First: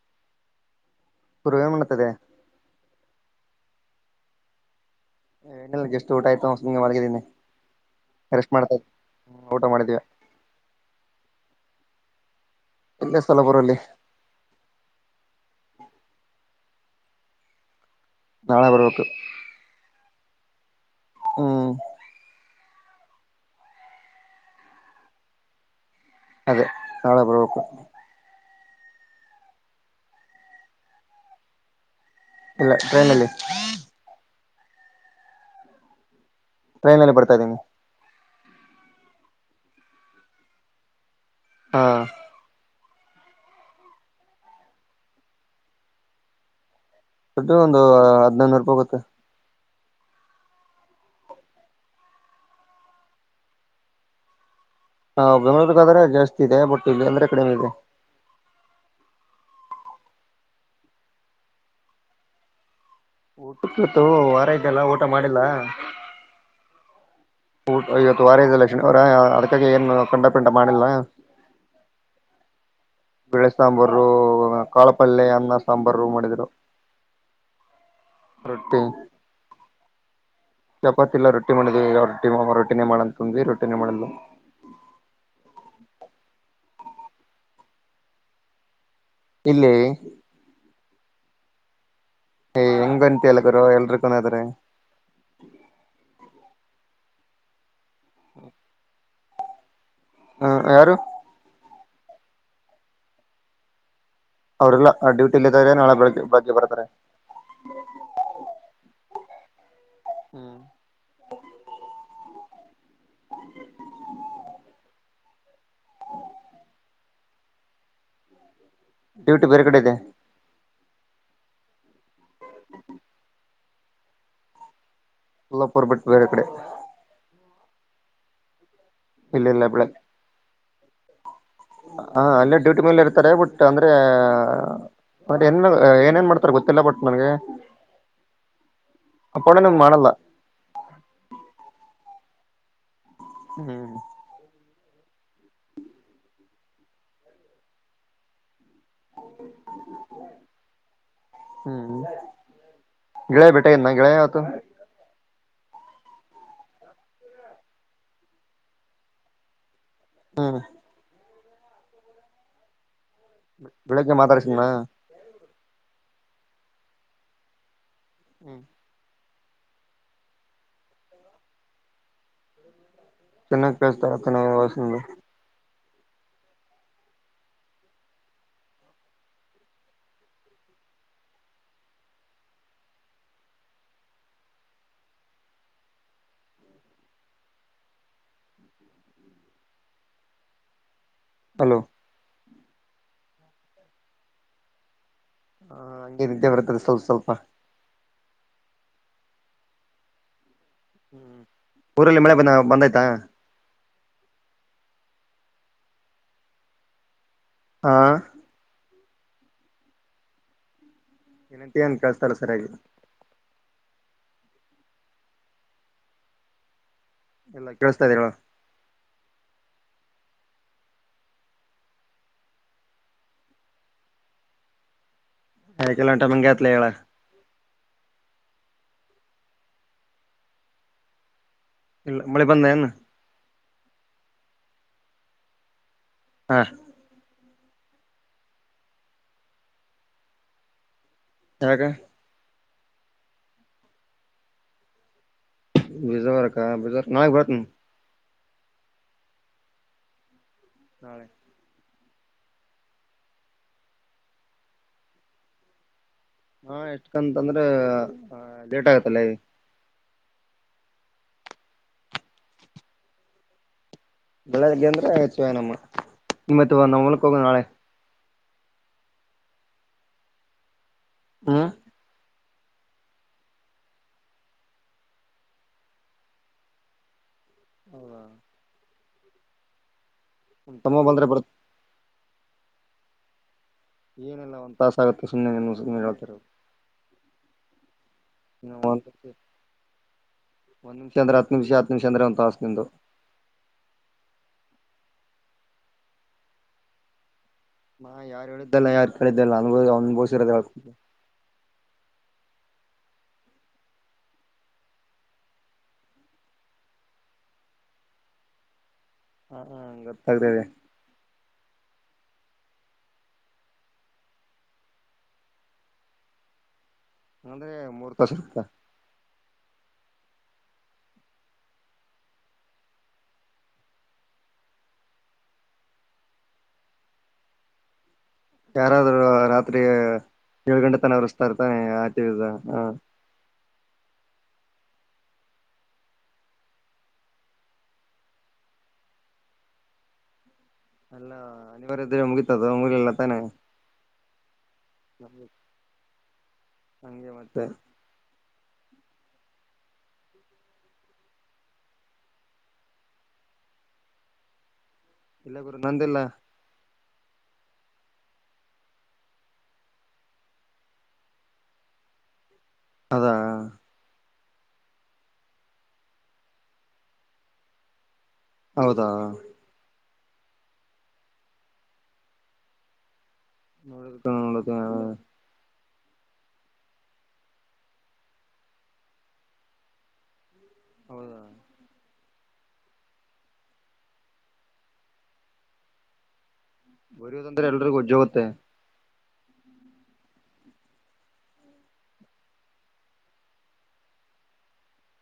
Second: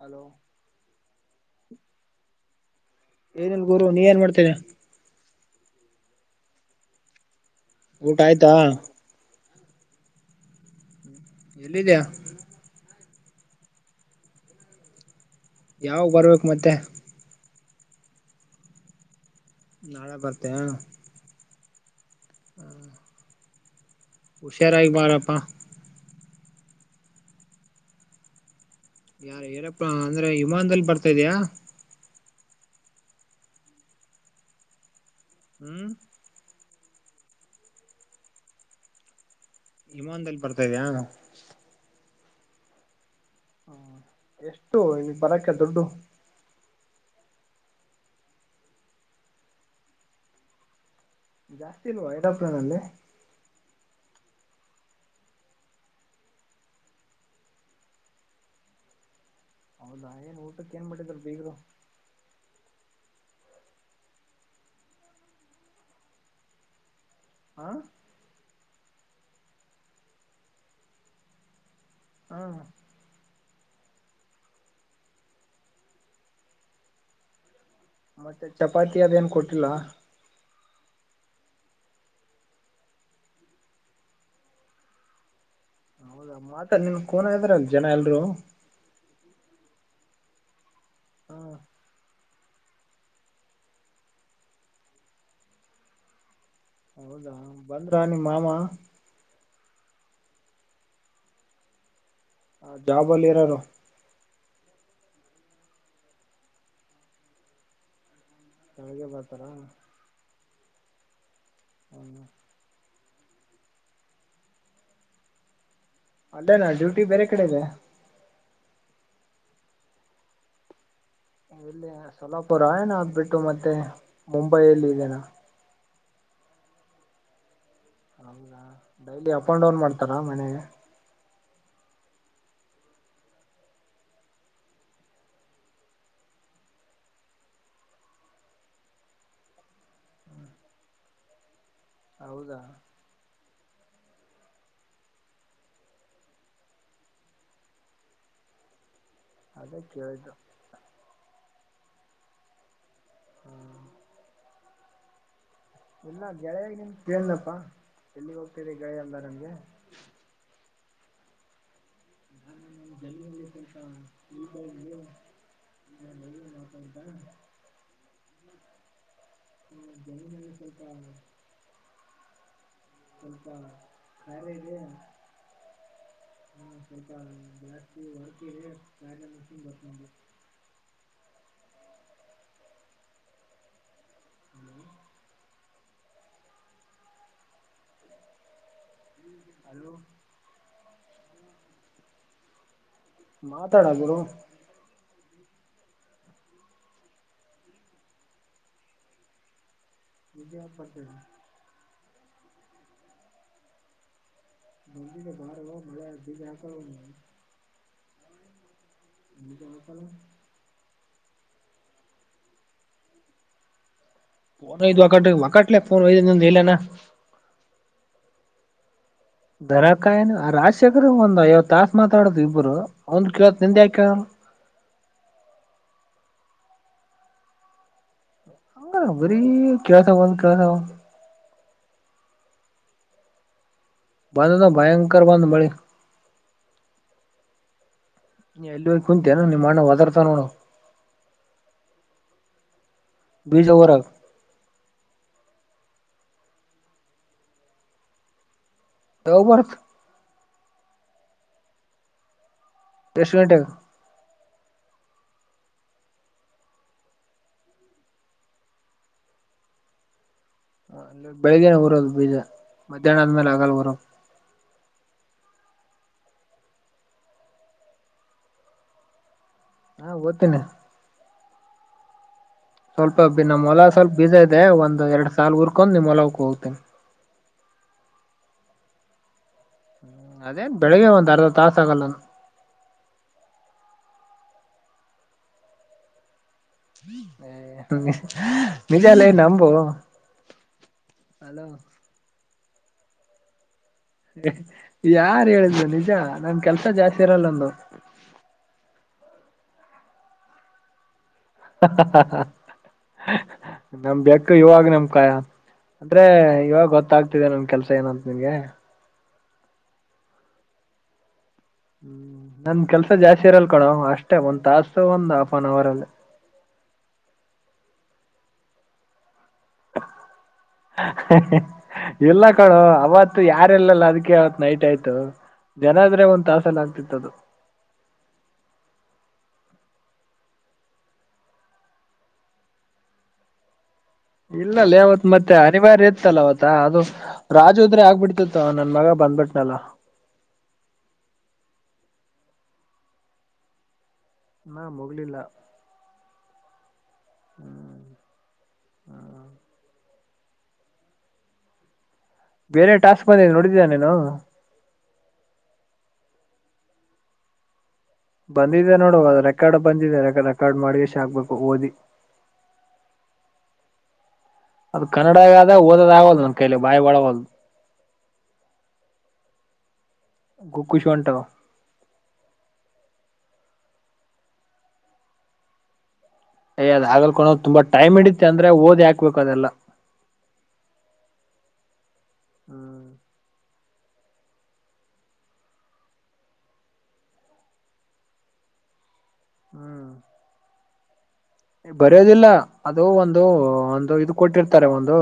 Hello ಪರ್ವೇ ಮಾಡತದೆ ಏನ ಗುರು ನೀ ಏನ್ ಮಾಡ್ತೇನೆ ಎ ಜಸ್ಟ್ ಊಟ ಆಯ್ತು ಸುಮ್ನೆ ಮಲ್ಗಿದಿನಿ ಊಟ ಆಯ್ತಾ ಊಟ ಮಾಡಿದ್ದೀವೆ [inaudible] ಎಲ್ಲಿದ್ಯಾ ಇಲ್ಲ ಸ್ಥಲಪುರಲ್ಲಿೇ ಯಾವ ಬರ್ಬೇಕು ಮತ್ತೆ ನಾಳೆ ಅವರಬೇಕಬೇಕು ನಾಳೆ ಬರ್ತೇ ಹ್ಮ್ ಹುಷಾರಾಗಿ ಬಾರಪ್ಪಾ ಅದೇ ನಾಳೆ ಬರಕ ಯಾರ ಏನಪ್ಪ ಅಂದ್ರೆ ವಿಮಾನದಲ್ಲಿ ಬರ್ತಾ ಇದ್ಯಾ ಇಲ್ಲ ಟ್ರೈನಲ್ಲಿ ಹ್ಮ್ ಟ್ರೈನ್ಲ್ಲಿ ಬರ್ತಾ ಇದ್ದೀಿ ಹಮಂದದಲ್ಲಿ ಬರ್ತಾ ಇದ್ಯಾ ಹಾ ಹ್ಮ್ ಎಷ್ಟು ಈ ಬರಕ್ಕೆ ದುಡ್ಡು ಸಟ ಒಂದು ಹದ್ಿನೈನೂರು ರೂಪಾಯಿೋಗುತ್ತೆ ಜಾಸ್ತಿಿನವಾ ಐಟಪ್್ರನಲ್ಲೇ ಹಾ ಬೆಂಗಳಳೂರ್ಗಾದ್ರೆ ಜಾಸ್ತಿ ಇದೆ ಬಟ್ ಇಲ್ಲಿ ಅಂದ್ರೆ ಕಡೆ ಇದೆ ಹೌದಾ ಏನ್ ಊಟಕ್ಕೆ ಏನ್ ಮಾಡಟ್ಟಿದರು ಬೀಗರು ಊಟ ಕತ್ತು ವಾರ ಇದತೆಲ್ಲ ಊಟ ಮಾಡಿಲ್ಲ ಹ ಊ ಇವತ್ತು ವಾರ ಇದ ಲಕ್ಷ್ಮಿ ಅವರ ಅದ್ಕಾಗಿ ಏನು ಕಂಡಪಿಠ ಮಾಡಿಲ್ಲ ಹ್ಮ ಬಿಳೆ ಸಾಂಬಾರ ಕಾಳಪಲ್ೆ ಅನ್ನ ಸಾಂಬಾರ ಮಾಡಿದ್ರು ಮತ್ತೆ ಚಪಾತಿ ಅದೇಏನು ಕೊಟ್ಟಿಲ್ಲ ಚಪಾತಿಲ್ಲ ರೊಟ್ಟಿ ಮಾಡಿದ್ವಿಾವ ರೊಟ್ಟಿ ರೊಟಿನೇ ಮಾಡಂತ ತಂದ್ವಿ ರೊಟಿನೇ ಮಾಡಲ್ [inaudible] ಮತ ನಿನ್ ಕೋನ ಇದಾರ ಜನ ಎಲ್ರು ಇಲ್ಲ ಹ್ಮ್ ಏಯ ಹೆಂಗಂತ ಎಲ್ಲ ಗರ ಎಲ್ರಿಕನಾದ್ರ ಹೌದಾ ಬಂದ್ರಾ ನಿಮ್ಮ ಮಾಮ ಹ ಯಾರು ಹ ಜಾಬ ಅಲ್ಲಿ ಇರಾರ ಅವ್ರಲ್ಲ ಡ್ಯೂಟಿ ಇಲ್ಲ ಇದಾವ್ರ ನಾಳೆ ಬೆಳಗ್ಗೆ ಬೆಳಗ್ಗೆ ಬರ್ತಾರೆ ನನಗೆ ಪತರ ಹ್ಮ್ ಹ ಅಡೇನಾ ಡ್ಯೂಟಿ ಬೇರೆ ಕಡೆ ಇದೆ. ಡ್ಯೂಟಿ ಬೇರೆ ಕಡೆ ಇದೆ. ಇಲ್ಲಿ ಸ್ವಲಪ ರಾಯಣ ಆಗ್ಬಿಟ್ಟು ಮತ್ತೆ ಮುಂಬೈಯಲ್ಲಿ ಇದೇನ. ಎಲ್ಲಾಪುರ್ ಬಿಟ್ ಬೇರೆ ಕಡೆ. ಹಂಗ ಡೈಲಿ ಅಪ್ ಇಲ್ಲಿಲ್ಲ ಅಂಡ್ ಡೌನ್ ಬೆಳಗ್ಗೆ ಮಾಡ್ತಾರ ಮನೆಗೆ. ಹ ಅಲ್ಲೇ ಡ್ಯೂಟಿ ಮೇಲ್ ಇರ್ತಾರೆ ಬಟ್ ಅಂದ್ರೆ. ಬಟ್ ಎನ್ನ ಏನೇಏನ್ ಮಾಡ್ತಾರ್ ಗೊತ್ತಿಲ್ಲ ಬಟ್ ನನ್ಗೆ. ಅಪ್ಪಡನ್ ಮಾಡಲ್ಲ. ಹೌದಾ ಹ್ಮ್ ಅದ ಕೇಳ್ದು ಹ್ಮ್ ಗಗೆಳೆಯ ಬೆೇಟನ್ನ ಗಗೆಳ ಆತು ಇಲ್ಲ ಗೆಳೆಯಾಗಿ ನಿಮ ಕೇಳನಪ್ಪಾ ಎಲ್ಲಿಗೆ ಹೋಗ್ತದೆ ಗೆಳೆಯ ಅಲ್ಲ ನಂಗೆ ಹ್ಮ್ ಜಮೀನಲ್ಲಿ ಬೆಳಿಗ್ಗೆ ಮಾತಾಡ್ಸಂಗ್ನಾ. ಹ್ಮ ಹೇಳ ನೌತಂಗ್ದ. ಹ್ಮ್ ಹ್ಮ ಜನ್ಗಳ್ ಸ್ವಲ್ಪ. ಸ್ವಲ್ಪ ಕೆನ್ನ ಕೆಸ್ತ ತನ ಕಾರ್ಯ ವಸಂದು. ಹ್ಮ ಸ್ವಲ್ಪ ಜಸ್ತಿ ವರ್ಕ್ ಇದೆ [unintelligible] [inaudible] ಅಲೋ ಹಲೋ ಮಾತಡ ಗುರು ಹಾ ಹಂಗೆ ನಿದ್ದೆ ಬರ್ತ್ತದೆ ಸ್ವಲ್ಪ್ ಸ್ವಲ್ಪ. ವಿಜ್ಯಪತ್ ತೆಡು. ಹ್ಮ್ ಊರಲ್ಲಿ ಮಳೆ ಬಂದ್ ಬಂದ್ಯ್ತಾ. ನೆಂದಿದೆ ಬಾರೋ ಮಳೆ ಬಿಜ ಹಾಕೋಳೊ. ಹಾ ಬೀಜ ಹಾಕಲ್ಲ. ಎನಂಟಿ ಅಂತ ಕಳ್ಸ್ತಾಲ್ ಸರ್ಯಾಗಿ. ಫೋನ್ ಇದ ಒಕ ಒಕಟ್ಲೆ ಫೋನ್ ಹೊಯ್ದ ಇಲ್ ಏನ. ಎಲ್ಲ ಕೇಳಸ್ತಾ ಇದೇವ. ದರಕಾಯನು ರಾಜಶೇಖರ್ ಒಂದ್ ಐವತ್ ತಾಸ ಮಾತಾಡುದು ಇಬ್ರು ಒಂದ್ ಕೇಳವತ್ ನಿಂದೆ ಯಾಕೇಳ. ಹಕೆಲ್ಲ ಉಂಟ ಮಂಗತ್ಲೇ ಹೇಳ. ಹ ಬರಿ ಕೇಳ್ಕ ಬಂದ್ ಕೇಳ್ದವ. ಇಲ್ಲ ಮಳೆ ಬಂದ ಏನ. ಬಂದದ ಭಯಂಕರ ಬಂದ್ ಮಳಿ. ಹಾ ನೀ ಎಲ್ಲಿ ಹೋಗ್ ಕುಂತನ ನಿಮ್ಮ ಅಣ್ಣ ಒದಾರ್ತ ನೋಡು. ಯಾಗ ಬೀಜವರಗ್ ಬಜವಾರಕ ಬಿಜಾರ ನಾಗ್ ಬರ್ತನ್. ಯಾವಾಗ್ ಬರ್ತ. ನಾಳೆ ಎಷ್ಟ ಗಂಟ್ಯಾಗ್. ಹಾ ಎಷ್ಟಕಂತಂದ್ರೆ ಲೇಟ್ ಆಗತ್ತಲ್ಲ ಈ. ಬೆಳಿಗ್ಗೆನೆ ಹೊರೋದು ಬೀಜ ಮಧ್ಯಾಹ್ನ ಆದ್ಮೇಲೆ ಆಗಲ್ಲ ಹೊರೋ. ಬೆಳಗ್ಗೆ ಅಂದ್ರೆ ಹೆಚ್ಚ ನಮ್ಮ ಇತ್ ನಮ್ ಹೊಲಕ್ ಹೋಗವ ನಾಳೆ. ಹಾ ಓದ್ತೀನೆ ಹ ಸ್ವಲ್ಪ ನಮ್ಮ ಮಲ ಸ್ವಲ್ಪ ಬೀಜ ಇದೆ ಒಂದ್ ಎರಡ್ ಸಲ್ ಉರ್ಕೊಂಡ್ ನಿಮ್ ಮಲಕ್ ಹೋಗ್ತೀನಿ ಹಾ ಹ್ಮ್ ಅದೇ ತಮ್ಮ ಬೆಳಿಗ್ಗೆ ಬಂದ್ರೆ ಒಂದ್ ಅರ್ಧ ಬರುತ್ ತಾಸ ಆಗಲ್ಲ ಏನೆಲ್ಲ ಒಂದ್ ತಾಸ ಆಗುತ್ತೆ ಸುಮ್ಮನೆ ಸು್ನೆ ಹೇಳ್ತಾರ ನಿಜಾಲ ನಂಬೋ ಒಂದ್ಮಿಷ ಅಂದ್ರ ಹ ನಿಮಿಷ ಹತ್ತು ನಿಮಿಷ ಅಂದ್ರ ಒಂತ ಆಸ್ ನಿಂದು ಯಾರ್ು ಹೇಳಿದ್ರು ನಿಜ ನನ್ ಕೆಲ್ಸ ಜಾಸ್ತಿ ಇರಲ್ಲೊಂದು ಹಾ ಯಾರು ಹೇಳಿದ್ದಲ್ಲ ಯಾರು ಕೇಳಿದ್ದಲ್ಲ ನ ಅವನ್ ಬೋಸಿರದ ನಮ ಬೆಕ್ಕ ಇವಾಗ ನಮ್ಕಾಯ ಅಂದ್ರೆ ಇವಾಗ ಗೊತ್ತಾಗ್ತಿದೆ ನನ್ ಕೆಲ್ಸ ಏನಂತ್ ನಿನ್ಗೆ. ಹಾ ಗೊತ್ತಾಗ್ತೆದೆ. ಹ್ಮ್ ನಂದ್ ಕೆಲ್ಸ ಜಾಸ್ತಿ ಇರಲ್ಕಡೋ ಅಷ್ಟೇ ಒಂದ್ ತಾಸ ಒಂದ್ ಆಫ್ ಆನ್ ಅವರ್ ಅಲ್ಲೆ. ಅಂದ್ರೆ ಮೂರ್ ತಸಟ್ಕ. [inaudible] [inaudible] ಇಲ್ಲ ಕಳು ಅವತ್ತು ಯಾರಲ್ಲಲ್ಲ ಅದಕ್ಕೆ ಅವತ್ ನೈಟ್ ಆಯ್ತು ಜನಾದ್ರೆ ಒಂದ್ ತಾಸಲ್ಲ ಆಗ್ತಿತ್ತ ಅದು ಯಾರಾದ್ರುೂ ರಾತ್ರಿ ಏಳು ಗಂಟೆ ತನ ಉ್ತಾ ಇರ್ತಾನೆ ಆತಿ ವಿಜ ಹ ಇಲ್ಲಲ್ಲ ಅವಾವತ್ ಮತ್ತೆ ಅನಿವಾರ್ಯ ಇತ್ತಲ್ಲ ಅವತ್ತ ಅದು ರಾಜುದ್ರೆ ಆಗ್ಬಿಡ್ತಿತ್ ನನ್ ಮಗ ಬಂದ್ಬಟ್ಟನೆಲ್ಲ ಅಲ್ಲ ಅನಿವಾರಿದ್ರೆ ಮುಗಿತದ ಮುಗಲ್ಲ ತಾನೆ ನಾ ಮುೋಗಲಿಲ್ಲ ಹಂಗೆ ಮತ್ತೆ ಹ್ಮ ಬೇರೆ ಟಾಸ್ಕ್ ಬಂದಿದ್ದ ನೋಡಿದ್ದ ನೀನು ಇಲ್ಲ ಗುರು ನಂದಿಲ್ಲ ಬಂದಿದೆ ನೋಡುವ ರೆಕಾರ್ಡ್ ಬಂದಿದೆ ರೆಕಾರ್ಡ್ ಮಾಡಿ ಎಷ್ಟ ಹಕ್ಬೇಕು ಓದಿ ಅದಾ ಅದು ಕನ್ನಡಗ ಆದ ಓದದ ಆಗದು ನನ್ ಕೈಲಿ ಬಾಯಿ ಬಳಗದು ಹೌದಾ ಗುಕ್ಕು ಚು ಅಂಟವು ನೋಡಿತ ನದ ಅಯ್ಯ ಅದ ಆ ಹಾಗಲ್ಕೊಂಡ್ ತುಂಬಾ ಟೈಮ್ ಇಿಡತ್ತೆ ಅಂದ್ರೆ ಓದ್ ಹಾಕ್ಬೇಕು ಅದೆಲ್ಲಾ ಹೌದಾ ಹ್ಮ್ ಬರಯೋದಂದ್ರೆ ಎಲ್ರಿಗೂ ಒಜ್ಜೋಗುತ್ತೆ ಹ್ಮ್ ಬರೋದಿಲ್ಲ ಅದು ಒಂದು ಒಂದು ಇದು ಕೊಟ್ಟಿರ್ತಾರೆ ಒಂದು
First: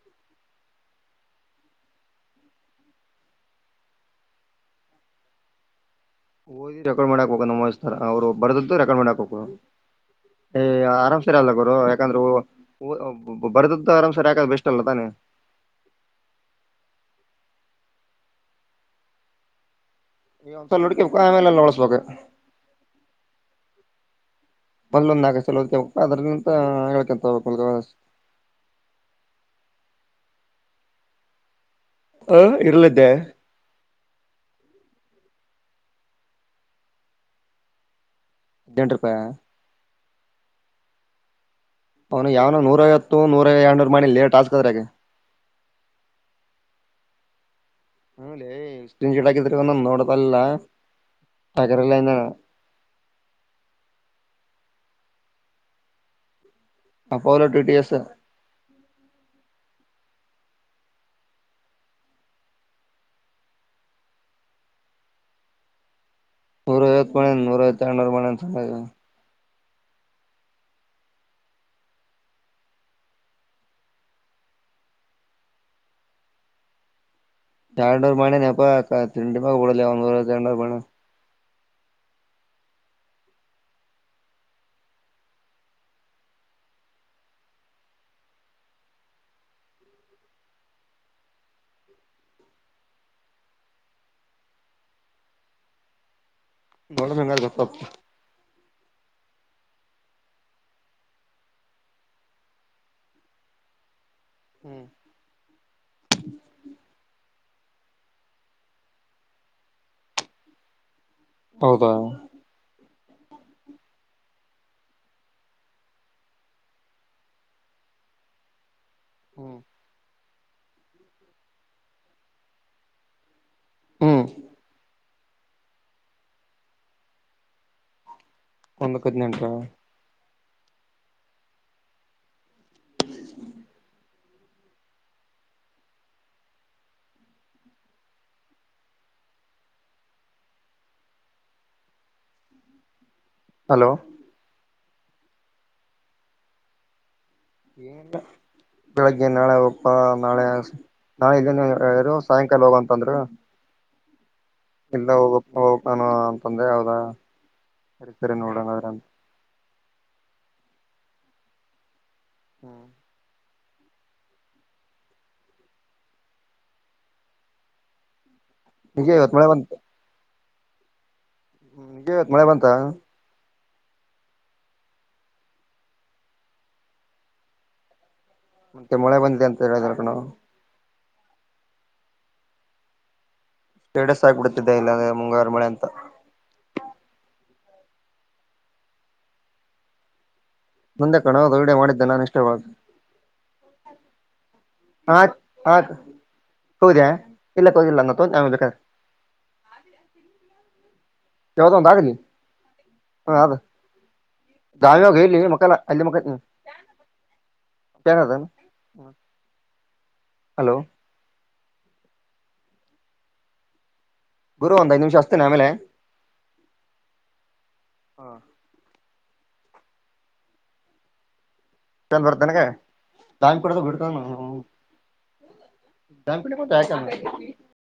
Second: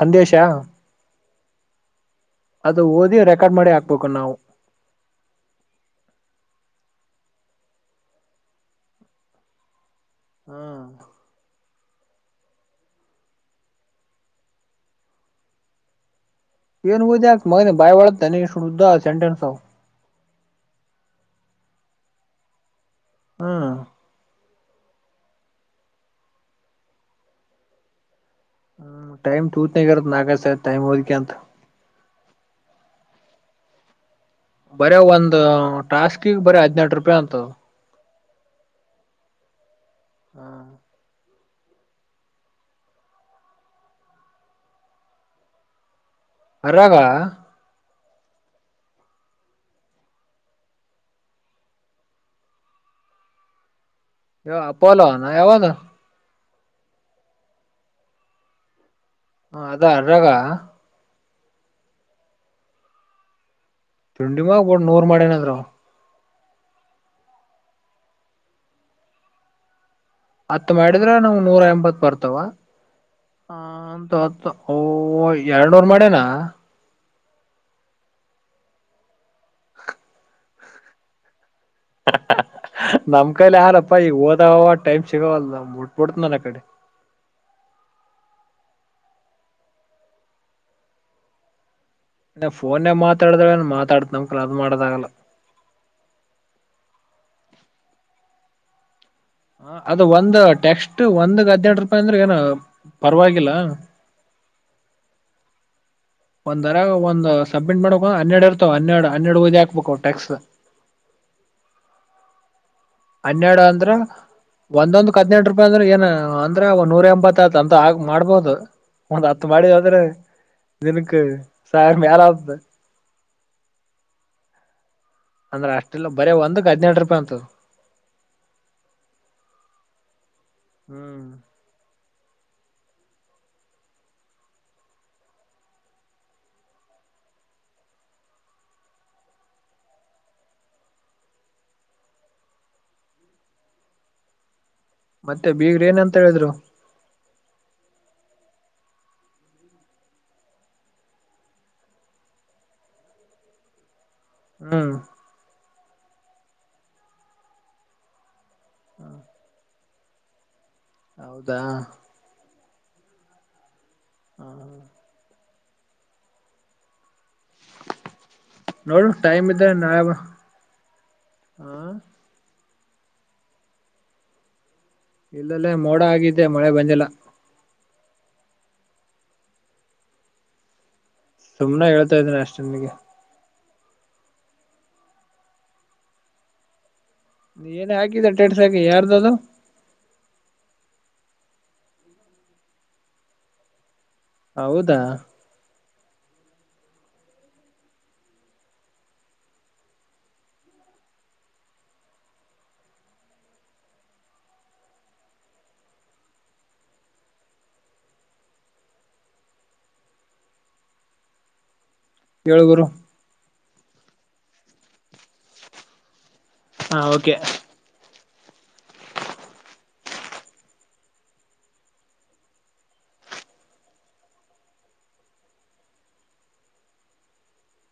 ಸಂದೇಶ ಅದು ಓದಿ ರೆಕಾರ್ಡ್ ಮಾಡಿ ಹಾಕ್ಬೇಕು ನಾವು ಓದಿ ರೆಕಾರ್ಡ್ ಮಾಡಕ್ ಹಬೇಕು ನಮ್ಮಸ್ತರ ಅವ್ರು ಬರ್ದದ್ದು ರೆಕಾರ್ಡ್ ಮಾಡಾಕ್ ಹರು ಏ ಹ್ಮ್ ಆರಾಮ್ಸರ ಅಲ್ಲ ಯಾಕಂದ್ರೆ ಬರದದ್ದು ಆರಾಮ್ ಸರಿ ಯಾಕ ಬೆಷ್ಟ ಅಲ್ಲ ತಾನೆ ಮ ಬಾಯ ಒಳ ಸೆಂಟೆನ್ಸ್ ಹ ನೀ ಒಂದಸಲ ಹುಡ್ಕಿಬೇಕ ಆಮೇಲೆ ಎಲ್ಲ ಉಳಸ್ಬೇಕು ಹ್ಮ್ ಬದ್ಲೊಂದು ಆಾಗಲೋದ ಅದ್ರಿಂತ ಹೇಳೇಳ್ಕಂತ ಹೋಗಬೇಕ ಹ್ಮ್ ಟೈಮ್ ತೂತನ [unintelligible] ನಕ ಟೈಮ್ ಹದಕ್ಕೆ ಅಂತ ಹಹ ಇರ್ಲಿದ್ದೆ ಬರ ಒಂದ್ ಟಾಸ್ಕಗ್ ಬರ ಹದ್ನಂಟ ರೂಪಾಯಿ ಅಂತದ. ಹದಿನೆಂಟು ರೂಪಾಯಿ ಹ್ಮ ಅವನು ಯಾವನ ನೂರವತ್ತು ನೂರ ಹಂಡ ಮಾಡಿ ಲೇ ಟಾಸ್ಕ್ ಅದ್ರೆಗೆ. ಅರಾಗ ಅಂಗಲೆ ಇಷ್ಟನ್ ಚೀಡಾಕಿ ಬಂದ ಅಂದೋ ತಲ್ಲಲ್ಲ. ತಗರಲ್ಲಂದ. ಅಪೋಲ ಯಾವನು ಅಪಲೋ ಟಿ ಟಿ ಎಸ್ ಹ ಅದ ಅರಾಗ ತಿಂಡಿ ಮಾಗಬೋಡ್ ನೂರ್ ಮಾಡ ನಾದ್ರು ನೂರೋ ಇ ಬ ನೂರೋ ಚ ನರ ಬಣ ಹತ್ ಮಾಡಿದ್ರೆ ನಾವು ನೂರ ಎಂಬತ್ ಬರ್ತಾವ ಹ ಅಂತ ಅತ್ತು ಎರಡವರ್ ಮಾಡ್ಯನಾ. ತಾರೊಂಡೂರು ಮಾನ ಅಪ್ಪ ತಿಂಡಿಮ ಕೂಡಲ ಒಂದ ತರೊಂಡರ ಮಾನ. ಹ ಹ ನಮ್ ಕೈಲಿ ಅಗಲಪ ಈಗ ಹ ಓದವ ಟೈಮ್ ಸಿಗಾವಲ್ಲ ಮುಟ್ಬಡ್ತ ನನ್ ಆ ಕಡೆ. [unintelligible] ಇ ಫೋನ್ ಮಾತಾಡದ್ರ ಮಾತಾಡ ನಮ್ಕ ಅದು್ ಮಾಡದಾಗಲ್ಲ. [unintelligible] ಹ ಅದು ಒಂದ್ ಟೆಸ್ಟ್ ಒಂದ ಹದ್ನೆಂಟ ರೂಪಾಯಿ ಅಂದ್ರೆ ಏನ ಪರವಾಗಿಲ್ಲ. ಹ್ಮ್ ಒಂದ್ರ ಒಂದ ಸಬ್ಮಿಟ್ ಮಾಡಬೇಕಕ್ ಹನ್ನೆರಡ್ ಇರ್ತಾವ ಹನ್ನೆರಡು ಹನ್ನೆರಡು ಓದಿ ಹಾಕ್ಬೇಕು ಟ್ಯಾಕ್ಸ್. ಹೌದಾ ಹನ್ನೆರಡು ಅಂದ್ರ. ಒಂದೊಂದು ಹದ್ನೆಂಟ ರೂಪಾಯಿ ಅಂದ್ರೆ ಏನ್ ಅಂದ್ರೆ ಒ ನೂರ ಎಂಬತ್ತತ್ ಅಂತ ಆ ಮಾಡ್ಬೋದು. ಒಂದ್ ಹತ್ ಹ್ಮ್ ಮಾಡಿ ಹದ್ರೆ ದಿನಕ್ಕೆ ಸಾವಿರ ಮ್ಯಾಲ ಆತದ. ಹ್ಮ್ ಅಂದ್ರೆ ಅಷ್ಟಲ್ಲ ಬರೀ ಒಂದಕ್ ಹದ್ನೆನೆಟ ರೂಪಾಯಿ ಅಂತದ. ಒಂದುಕ ಹದಿನೆಂಟ. ಹ್ಮ್ ಹ್ಮ ಹಲೋ ಮತ್ತೆ ಬೀಗರು ಏನ್ ಅಂತ ಹೇಳಿದ್ರು ಏ ಬೆಳಗ್ಗೆ ನಾಳೆ ಒಪ್ಪಾ ನಾಳೆ. ನಾಳ ಇಲ್ಲೇನೆರು ಸಾಯಂಕಾಲ ಹೋಗಂತಂದ್ರ. ಹ್ಮ್ ಇಲ್ಲ ಹೋಗಪ್ಪ ಹೋಗಾನ ಅಂತಂದೆ ಯಾವದ ಕರಿತರಿ ನೋಡೋಣಾದ್ರ ಅಂತ ಹೌದಾ ಹ್ಮ್ [unintelligible] ಹಾ ನೋಡು ನಿಗೆ ಇವತ್ ಮಳೆ ಟೈಮ್ ಇದೇ ಬಂತ ನಾಳೆ ಬಾ. ಹಾ ತ್ತ ಇಲ್ಲಲ್ಲೇ ಮೋಡ ಆಗಿದ್ದೆ ಮಳೆ ಬಂದಿಲ್ಲ. ಮತ್ತೆ ಮಳೆ ಬಂದಿದೆ ಅಂತ ಹೇಳಿದಾರ ಕಣಾ. ಸುಮ್ನೆ ಹೇಳ್ತಾ ಇದ್ದೀನ ಅಷ್ಟ ನಿನ್ಗೆ. ಸ್ಟೇಟಸ್ ಹಾಕ್ಬಿಟ್ಟಿದ್ದೆ ಇಲ್ಲಾಂದ್ರೆ ಮುಂಗಾರ ಮಳೆ ಅಂತ. ಏನ್ ಹಾಕಿದೆ ಸ್ಟೇಟಸ್ ಯಾರ್ದ ಅದು. ನಂದೆ ಕಣೋ ವಿಡಿಯೋ ಮಾಡಿದ್ದೆ ನಾನು ಇಷ್ಟವಾದು. ಹೌದಾ ಆತ್ ಆತ್ ಹೌದ ಇಲ್ಲ ಕೋಗದಿಲ್ಲ ಅ ತ ಬ ಯಾವುದೋ ಒಂದಾಗ್ಲಿ ಹದ ಗಾಳಿಯಲ್ಲಿ ಇಲ್ಲಿ ಮಲಿಕೊಳ್ಳಲ್ಲ ಅಲ್ಲಿ ಮಲಿಕೊಂತೀನಿ ಯಾರದು ಹಲೋ ಹೇಳ್ಗುರು ಗುರು ಒಂದ್ ಐದ್ ನಿಮಿಷ ಅಷ್ಟತೇನೆ ಆಮೇಲೆ ಹಾ ಓಕೆ ಹಾ ಚಂದ ಬರ್ತೇನೆ ಕ ದಾಮಿ ಕಡ ಬಿಡ್ತ [unintelligible] ಮತ ಆಕ [inaudible]